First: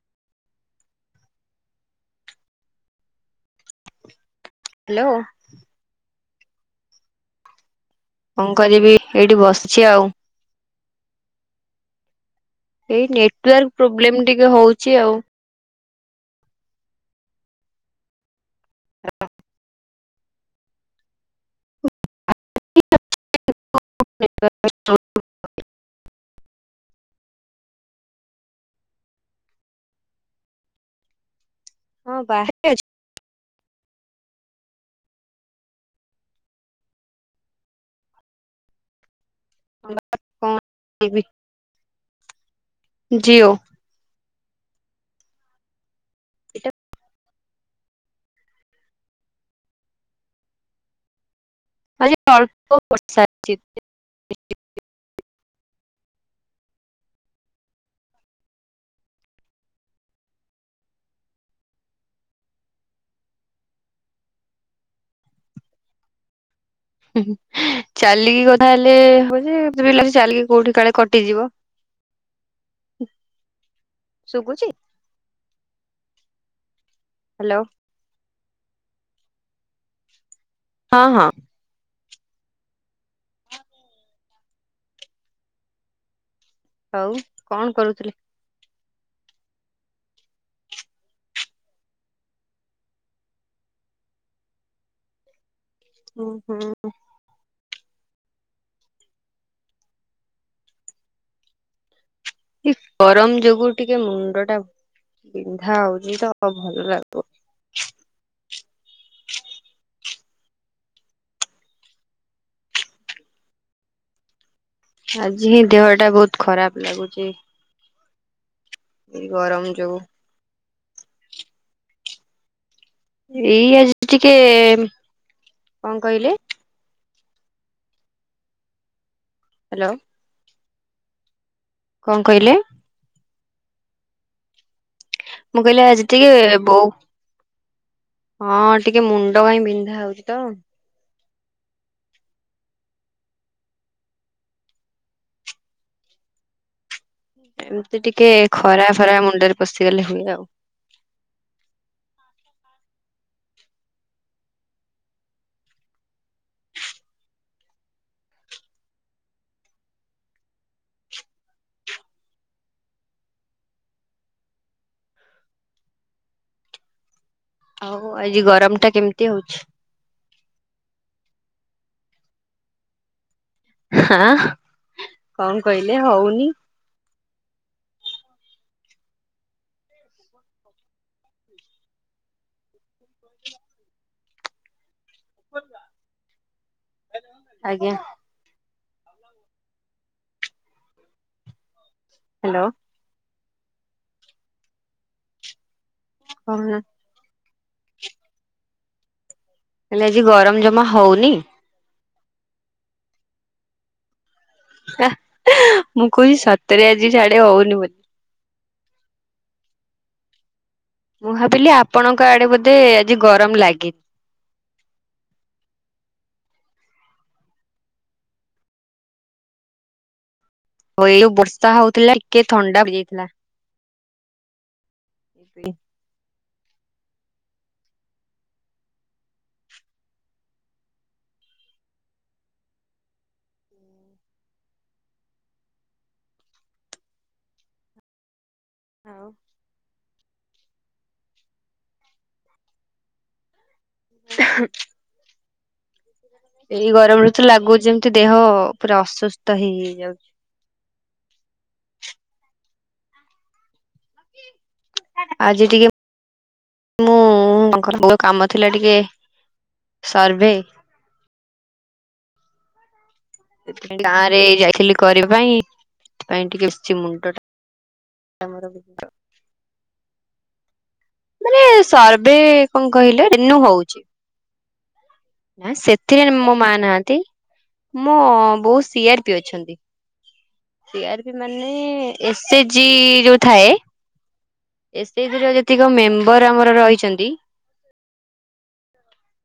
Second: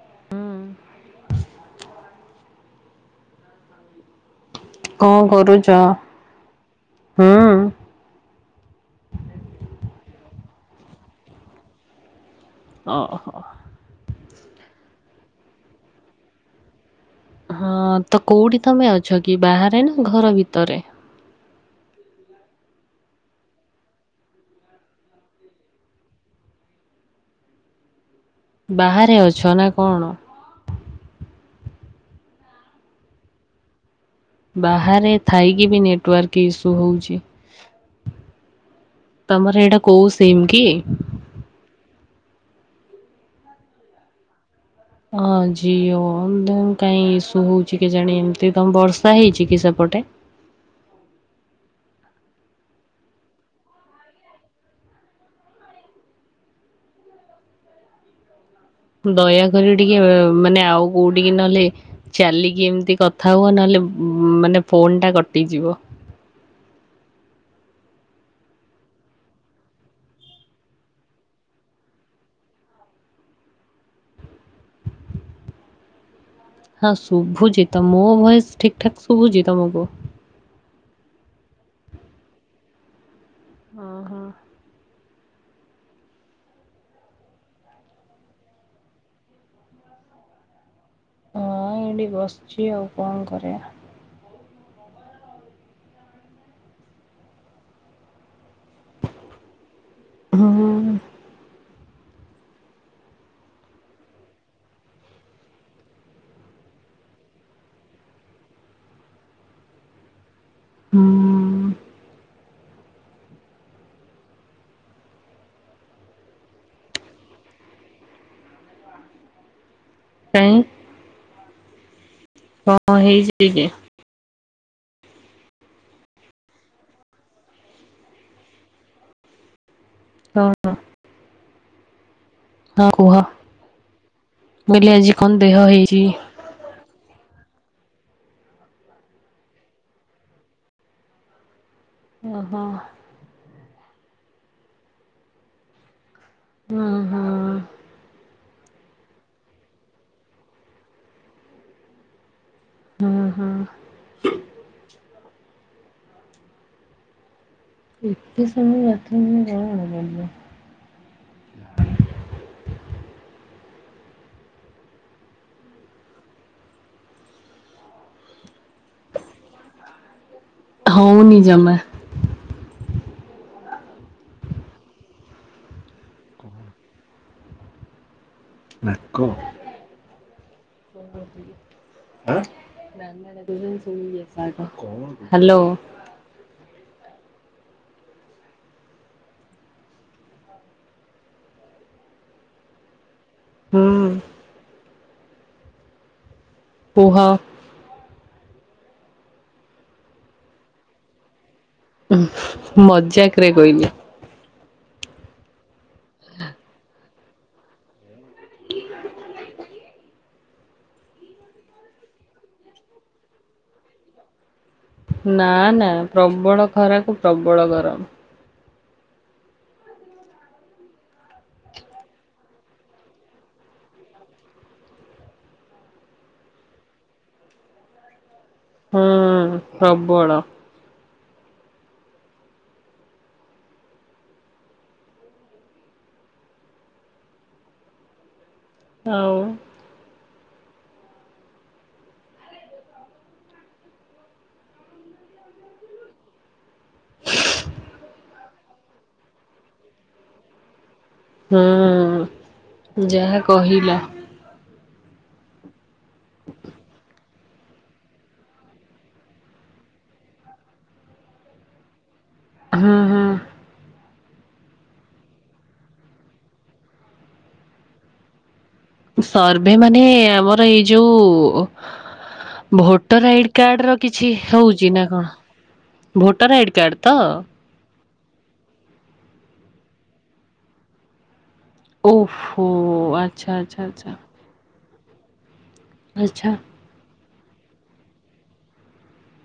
ହୁଁ ହ୍ୟାଲୋ କଣ କରୁଛ ହୁଁ କଣ କରିବି ଏଇଠି ବସିଛି ଆଉ ଏଇ ଓହୋ ନେଟୱାର୍କ ପ୍ରୋବ୍ଲେମ ଟିକେ ହଉଛି ଆଉ ହଁ ତ କେଉଁଠି ତମେ ଅଛ କି ବାହାରେ ନା ଘର ଭିତରେ [unintelligible] ବାହାରେ ଅଛ ନା କଣ? ହଁ ବାହାରେ ଅଛି ବାହାରେ ଥାଇକି ବି ନେଟୱାର୍କ ଇସ୍ୟୁ ହଉଛି। ତମର ଏଇଟା କୋଉ ସିମ କଣ କି? ଜିଓ ହଁ ଜିଓ କାଇହିଁ ଇସୁ ହଉଛି କେଜାଣି ଏମତି ତମ ବର୍ଷା ହେଇଛି କି ସେପଟେ ଆଜି ଅଳ୍ପ ବର୍ଷା ହେଇଛି। ଦୟାକରି ଟିକେ ମାନେ ଆଉ କୋଉଠିକି ନହେଲେ ଚାଲିକି ଏମିତି କଥା ହୁଅ ନହେଲେ ମାନେ ଫୋନ୍ଟା କଟିଯିବ ଚାଲିକି ଗଲା ହେଲେ ହବ ଯେ ମତେବି ଲାଗୁଚି ଚାଲିକି କୋଉଠି କାଳେ କଟିଯିବ ଶୁବୁଛି। ହଁ ହ୍ୟାଲୋ ଶୁଭୁଛିତ ମୋ ଭୟସ ଠିକ ଠାକ ଶୁଭୁଛି ତମକୁ। ହଁ ହଁ। ଓ ହୋ। ଆଉ କଣ କରୁଥିଲେ? ହଁ ଏଇଠି ବସିଛି ଆଉ କଣ କରିବା। [unintelligible] ହଁ। କି ଗରମ ଯୋଗୁ ଟିକେ ମୁଣ୍ଡ ଟା ବିନ୍ଧା ହଉଛି ତ ଭଲ ଲାଗୁନି। ହୁଁ। ଆଜି ହିଁ ଦେହ ଟା ବହୁତ ଖରାପ ଲାଗୁଛି। ଗରମ ଯୋଗୁ କାଇଁ? କଣ ହେଇଛି କି ଏଇ ଆଜି ଟିକେ କଣ କହିଲେ? ହ୍ୟାଲୋ ହଁ ହଁ। କଣ କହିଲେ? ହଁ କୁହ ମୁଁ ବିଲ ଆଜି କଣ ଦେହ ହେଇଛି? ସେ ବଉ ହଁ ଟିକେ ମୁଣ୍ଡ କାଇଁ ବିନ୍ଧା ହଉଛି ତ ଓହୋ। ଅହଁ। ଏମିତି ଟିକେ ଖରା ଫରା ମୁଣ୍ଡରେ ପଶିଗଲେ ହୁଏ ଆଉ। ହୁଁ ହୁଁ। ଏତେ ସମୟ ବାଥ୍ ରୁମ୍ [unintelligible] ଆଉ ଆଜି ଗରମ ଟା କେମିତି ହଉଛି? ହଉନି ଜମା। ହାଁ କଣ କହିଲେ ହଉନି? ନାକ ଆଁ। କଣ ହ୍ୟାଲୋ। ଆଜ୍ଞା। ହ୍ୟାଲୋ। ହୁଁ। ହଉ [unintelligible] କୁହ? ହେଲେ ଆଜି ଗରମ ଜମା ହଉନି? ହୁ ମଜାକ ରେ କହିଲି। ଏ ମୁଁ କହୁଛି ସତରେ ଆଜିିସିଆଡେ ହଉନି ବୋଲି। ହ [unintelligible] ମୁଁ ଭାବିଲି ଆପଣଙ୍କ ଆଡେ ବୋଧେ ଆଜି ଗରମ ଲାଗି ନା ନା ପ୍ରବଳ ଖରାକୁ ପ୍ରବଳ ଗରମ। ହଉଲ ବର୍ଷା ହଉଥିଲା ଟିକେ ଥଣ୍ଡା ହେଇଯାଇଥିଲା। ଏଇ ହୁଁ ପ୍ରବଳ ଆଉ ହଉ। [unintelligible] ଏଇ ଗରମରେ ଲାଗୁଛି ଯେମିତି ଦେହ ପୁରା ଅସୁସ୍ଥ ହେଇ ହେଇଯାଉଛି। ହୁଁ ଯାହା କହିଲ। ଆଜି ଟିକେ ମୁଁ [unintelligible] କାମ ଥିଲା ଟିକେ ସର୍ଭେ। ହୁଁ ହୁଁ। ଗାଁ ରେ ଯାଇଥିଲି କରିବା ପାଇଁ ସେଥି ପାଇଁ ଟିକେ ବଛି ମୁଣ୍ଡ ଟା। ମୋର ସର୍ଭେ ମାନେ ଆମର ଏଇ ଯୋଉ ମାନେ ସର୍ଭେ କଣ କହିଲେ ଭୋଟର ଆଇଡି ରେନୁ କାର୍ଡର ହଉଛି କିଛି ହଉଛି ନା କଣ? ନା ସେଥିରେ ଭୋଟର ମୋ ମା ଆଇଡି କାର୍ଡ ତ? ନାହାନ୍ତି ମୁଁ ବହୁତ ସିଆର ପି ଅଛନ୍ତି। ସି ଆର୍ ପି ମାନେ ଏ ସ୍ ଓହୋ ଏ ଚ୍ ଜି ଯୋଉ ଆଚ୍ଛା ଥାଏ। ଆଚ୍ଛା ଆଚ୍ଛା। ଏ ସ୍ ଏ ଚ୍ ଜି ର ଯେତିକ ମେମ୍ବର ଆଚ୍ଛା ଆମର ରହିଛନ୍ତି।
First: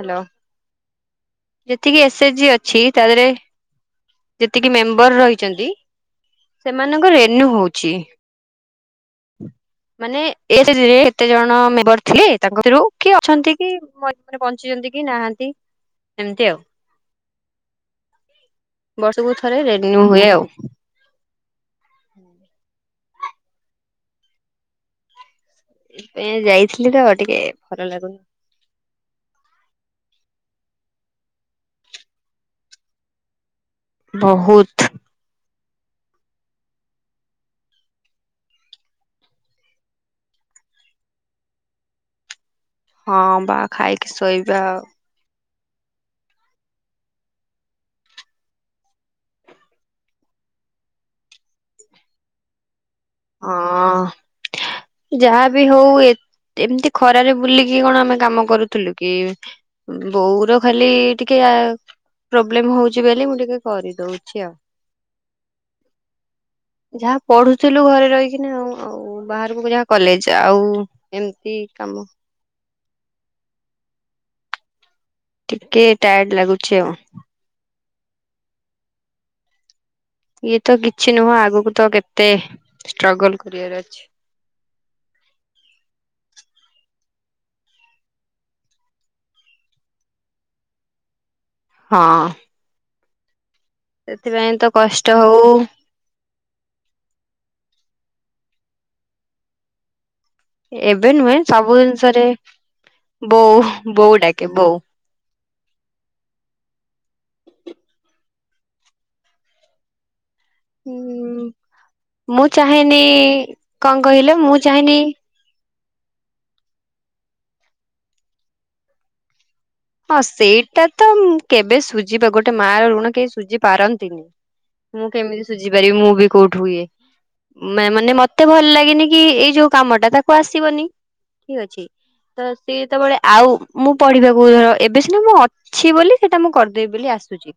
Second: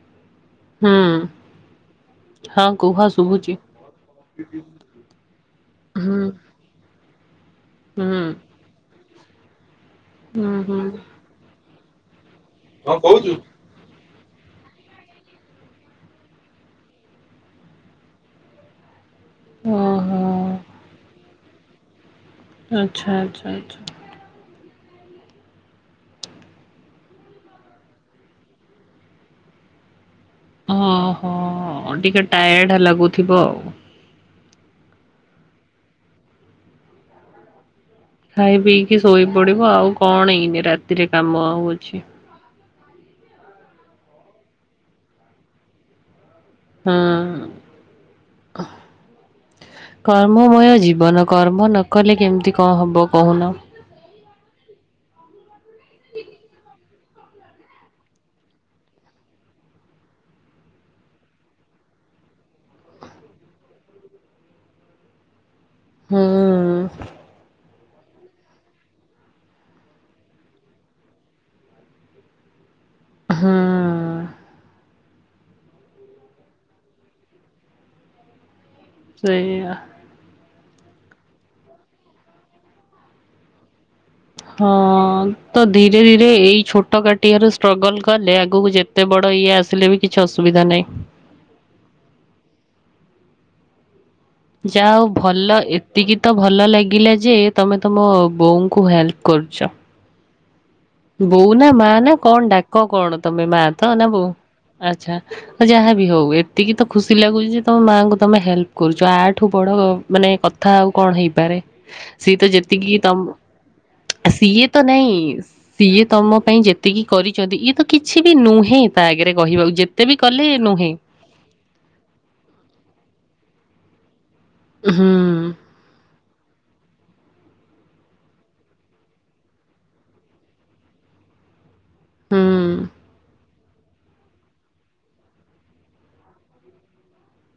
ହ୍ୟାଲୋ ହୁଁ ଯେତିକି ଏ ସ୍ ଏ ଚ୍ ଜି ହଁ ଅଛି କୁହ ତା ଦେହରେ। ଶୁଭୁଛି ଯେତିକି ମେମ୍ବର ରହିଛନ୍ତି। ହୁଁ ସେମାନଙ୍କ ରେନୁ ହଉଛି ହୁଁ। ମାନେ ହୁଁ ଏଶ ହୁଁ ଚିରେ। କେତେ ଜଣ ମେମ୍ବର ଥିଲେ ତାଙ୍କରୁ କି ଅଛନ୍ତି କି ମରି ମାନେ ବଞ୍ଚିଛନ୍ତି କି ନାହାନ୍ତି ସେମିତି ଆଉ। ବର୍ଷକୁ ଥରେ ରରେନ୍ୟିୁ ଓହୋ ହୁଏ ଆଉ। ହୁଁ [unintelligible] ଆଚ୍ଛା ଆଚ୍ଛା ଆଚ୍ଛା। ଏ ଯାଇଥିଲି ତ ଟିକେ ଭଲ ଲାଗୁନି। ଓହୋ ଟିକେ ଟାୟାର୍ଡ ଲାଗୁଥିବ ଆଉ। ବହୁତ୍। ଖାଇ ପିଇକି ଶୋଇ ପଡିବ ଆଉ କଣ ଏଇନି ରାତିରେ କାମ ଆଉ ଅଛି। ହଁ ବାହା ଖାଇକି ଶୋଇବା ଆଉ। ହଁ ହ। କର୍ମମୟ ଜୀବନ କର୍ମ ନ କଲେ କେମିତି କଣ ହବ କହୁନ। ଆଉ ଯାହାବି ହଉ ଏ ଏମିତି ଖରାରେ ବୁଲିକି କଣ ଆମେ କାମ କରୁଥିଲୁ କି ବଉର ଖାଲି ଟିକେ ଆ ପ୍ରୋବ୍ଲେମ ହଉଛି ବୋଲି ମୁଁ ଟିକେ କରିଦଉଛି ଆଉ। ହୁଁ ଯାହା ପଢୁଥିଲୁ ଘରେ ରହିକିନା ଆଉ ଆଉ ବାହାରକୁ ଯାହା କଲେଜ ଯାଆଆଉଏମିତି କାମ ହଁ। ଟିକେ ଟାୟାର୍ଡ ଲାଗୁଚି ଆଉ ସେଇଆ। ଇଏ ତ କିଛି ନୁହଁ ଆଗକୁ ତ କେତେ ଷ୍ଟ୍ରଗଲ କରିବାର ଅଛି। ହଁ ତ ଧୀରେ ଧୀରେ ଏଇ ଛୋଟ କାଟିଆ ର ଷ୍ଟ୍ରଗଲ କଲେ ଆଗକୁ ଯେ ଏତେ ବଡ ଇଏ ଆସିଲେ ବି କିଛି ଅସୁବିଧା ନାହିଁ। ହଁ। ସେଥିପାଇଁ ତ ଯା ହଉ କଷ୍ଟ ଭଲ ଏ ଏତିକି ତ ଭଲ ଲାଗିଲା ଯେ ତମେ ତମ ବୋଉଙ୍କୁ ହେଲ୍ପ କରୁଛ। ଏବେ ନୁହେଁ ବୋଉ ନା ସବୁ ମା ନା ଜିନିଷରେ କଣ ଡାକ କଣ ତମେ ମା ତ ନା ବୋଉ ଆଚ୍ଛା। ଯାହାବି ହଉ ଏତିକି ତ ଖୁସି ଲାଗୁଛି ଯେ ତମ ମାଆଙ୍କୁ ତମେ ହେଲ୍ପ କରୁଛ ଆଠୁ ବଡ ମାନେ କଥା କଥା ଆଉ କଣ ହୁଁ ହେଇପାରେ ସିଏ ତ ମୁଁ ଯେତିକି ଚାହେଁନି ତମ କଣ କହିଲେ ମୁଁ ସିଏ ତ ଚାହେଁନି ନାଇଁ ସିଏ ତମ ପାଇଁ ଯେତିକି କରିଛନ୍ତି ଇଏ ତ କିଛି ବି ନୁହେଁ ତା ଆଗରେ କହିବା ହଁ ସେଇଟା ତ ମୁଁ କେବେ ସୁଝିବା ଗୋଟେ ମା ର ଋଣ କେହି ସୁଝି ପାରନ୍ତିନି ମୁଁ ହୁଁ କେମିତି ସୁୁଝି ପାରିବି ମୁଁ ବି କୋଉଠୁ ଇଏ। ମାନେ ମତେ ଭଲ ଲାଗିନି କି ଏଇ ଯୋଉ କାମ ଟା ତାକୁ ଆସିବନି ଠିକ୍ ଅଛି। ହୁଁ ତ ସିଏ ଯେତେବେଳେ ଆଉ ମୁଁ ପଢିବାକୁ ଧର ଏବେ ସିନା ମୁଁ ଅଛି ବୋଲି ସେଇଟା ମୁଁ କରିଦେବି ବୋଲି ଆସୁଛି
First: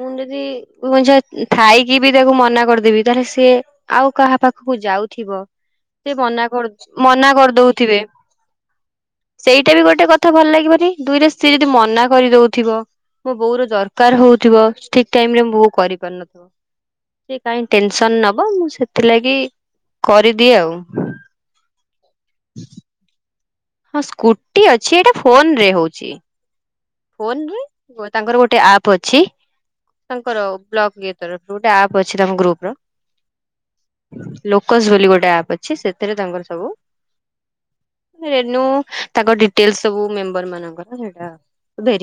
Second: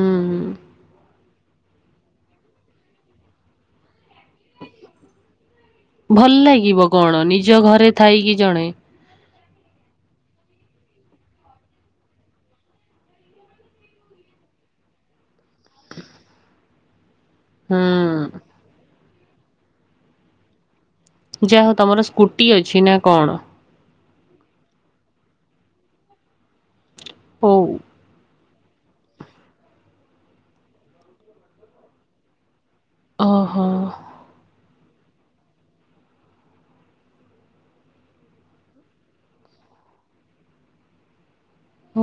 ମୁଁ ଯଦି କ ଥାଇକି ବି ତାକୁ ମନା କରିଦେବି ତାହେଲେ ସିଏ ଆଉ କାହା ପାଖକୁ ଯାଉଥିବ। ସେ ଭଲ ମନା କରି ଲାଗିବ କଣ ମନା ନିଜ ଘରେ କରିଦଉଥିବେ। ଥାଇକି ଜଣେ ସେଇଟା ବି ଗୋଟେ କଥା ଭଲ ଲାଗିବନି ଦୁଇରେ ସେଯଦି ମନା କରିଦଉଥିବ ମୋ ବୋଉ ର ଦରକାର ହଉଥିବ ଠିକ୍ ଟାଇମ ରେ ମୋ ବୋଉ କରିପାରୁନଥିବ। ସେ କହିଁ ଟେନସନ ନବ ହୁଁ ମୁଁ ସେଥିଲାଗି କରିଦିଏ ଆଉ। ଯାହ ତମର ସ୍କୁଟି ଅଛି ନା କଣ? ହଁ ସ୍କୁଟି ଅଛି ଏଇଟା ଫୋନରେ ହଉଛି ଫୋନରେ ହଉ ବ ତାଙ୍କର ଗୋଟେ ଆପ୍ ଅଛି ତାଙ୍କର ବ୍ଲଗ ଇଏ ତରଫରୁ ଗୋଟେ ଆପ୍ ଅଛି ତାଙ୍କ ଗ୍ରୁପ ର ଓହୋ। ଲୋକସ ବୋଲି ଗୋଟେ ଆପ ଅଛି ସେଥିରେ ତାଙ୍କର ସବୁ ରେନୁ ତାଙ୍କ ଡିଟେଲ ସବୁ ମେମ୍ବର ମାନଙ୍କର ସେଇଟା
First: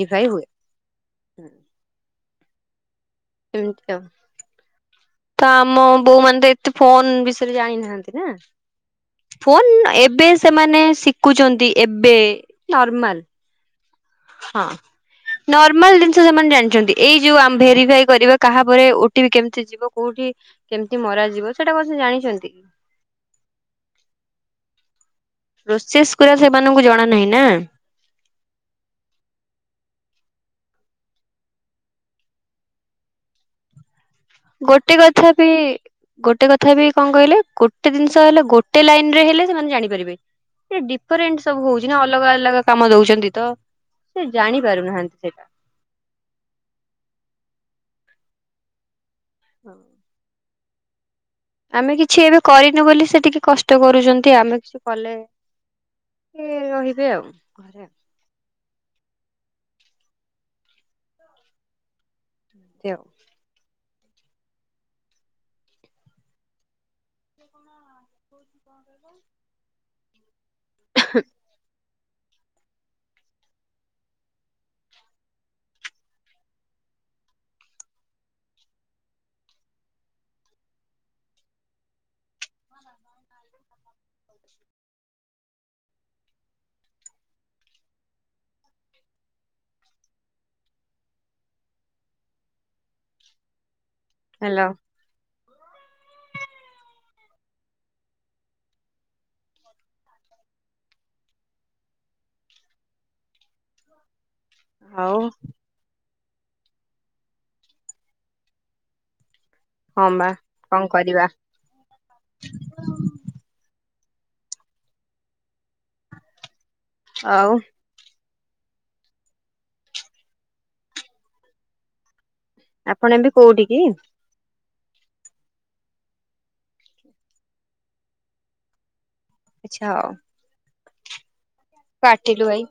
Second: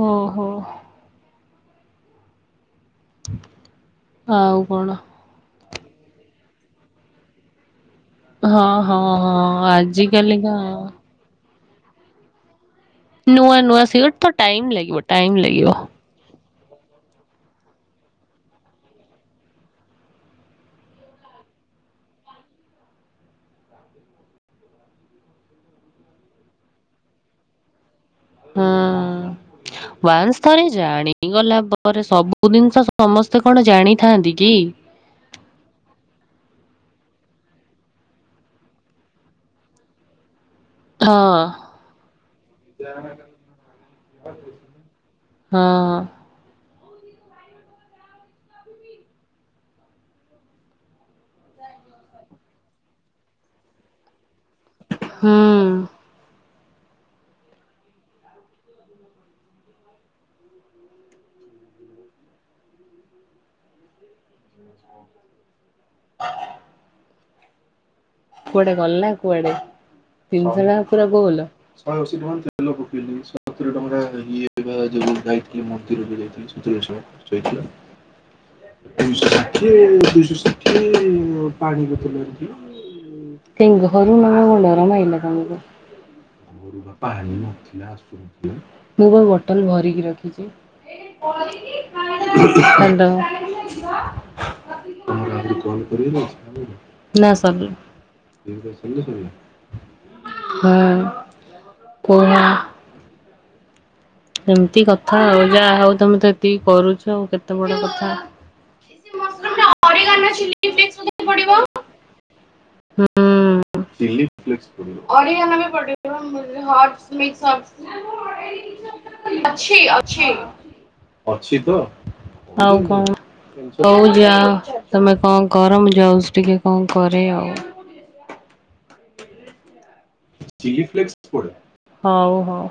ଓ ହୁଏ। ହୋ। ଏମତି ଆଉ ଆଉ କଣ? ତ ଆମ ବୋଉ ମାନେ ତ ଏତେ ଫୋନ୍ ବିଷୟରେ ହଁ ହଁ ଜାଣିନାହାନ୍ତି। ହଁ ଫୋନ୍ ଏବେ ଆଜିକାଲିକା ସେମାନେ ଶି ଶିକୁଚନ୍ତି ଏବେ ନର୍ମାଲ୍। ନୂଆ ନୂଆ ଶିକୁଚନ୍ତି ତ ଟାଇମ୍ ଲାଗିବ ଟାଇମ୍ ଲାଗିବ। ନର୍ମାଲ ଜିନିଷ ସେମାନେ ଜାଣିଚନ୍ତି ଏଇ ଯଉ ଆମ୍ ଭେରିଫାଇ କରିବା କାହାପରେ ଓଟିପି କେମିତି ଯିବ କଉଠି କେମିତି ମରାଯିବ ସେଇଟା କଣ ସିଏ ଜାଣିଚନ୍ତି କି। ପ୍ରୋସେସ୍ ଗୁଡା ସେମାନଙ୍କୁ ଜଣା ନାହିଁ ନା। ହଁ। ୱାନ୍ସ୍ ଥରେ ଜାଣିଗଲା ପରେ ସବୁ ଜିନିଷ ସମସ୍ତେ କଣ ଜାଣିଥାନ୍ତି। କି? ଗୋଟେ କଥା ବି ଗୋଟେ କଥା ବି କଣ କହିଲେ ଗୋଟେ ଜିନିଷ ହେଲା ଗୋଟେ ଲାଇନ୍ ରେ ହେଲେ ସେମାନେ ଜାଣି ପାରିବେ। ସେ ହଁ ଡିଫରେଣ୍ଟ୍ ସବୁ ହଉଚି ନା ଅଲଗା ଅଲଗା କାମ ଦଉଚନ୍ତି ତ। ସେ ଜାଣି ପାରୁନାହାନ୍ତି ସେଟା। ହଁ। ହଁ। ଆମେ କିଛି ଏବେ କରିନୁ ବୋଲି ସେ ଟିକେ କଷ୍ଟ କରୁଚନ୍ତି ଆମେ କିଛି କଲେ ହୁଁ ଇଏ ରହିବେ ଆଉ ଘରେ ଆଉ। ତି ଆଉ। ଛ ହ କୁଆଡେ ଗଲା କୁଆଡେ ତିନିଶ ଟଙ୍କା ପୁରା ଗୋଲ। [unintelligible] [inaudible] [inaudible] [inaudible] [inaudible] ହାଲୋ। ହାଲୋ। [inaudible] [inaudible] ଏମିତି ହଉ କଥା ଆଉ ଯାହା ହଉ ତମେ ତ ଏତିକି କରୁଚ ଆଉ କେତେ ବଡ କଥା। ହଁ ବା କଣ କରିବା। [inaudible] [inaudible] ଆଉ କଣ ଆଉ ହଉ ଯାଅ। ତମେ କଣ କର ମୁଁ ଆପଣ ଏବେ କୋଉଠି ଯାଉଚି କି ଟିକେ କଣ କରେ ଆଉ। ଆଚ୍ଛା ଆଉ। ହଉ କାଟିଲୁ ଭାଇ। -ହଉ।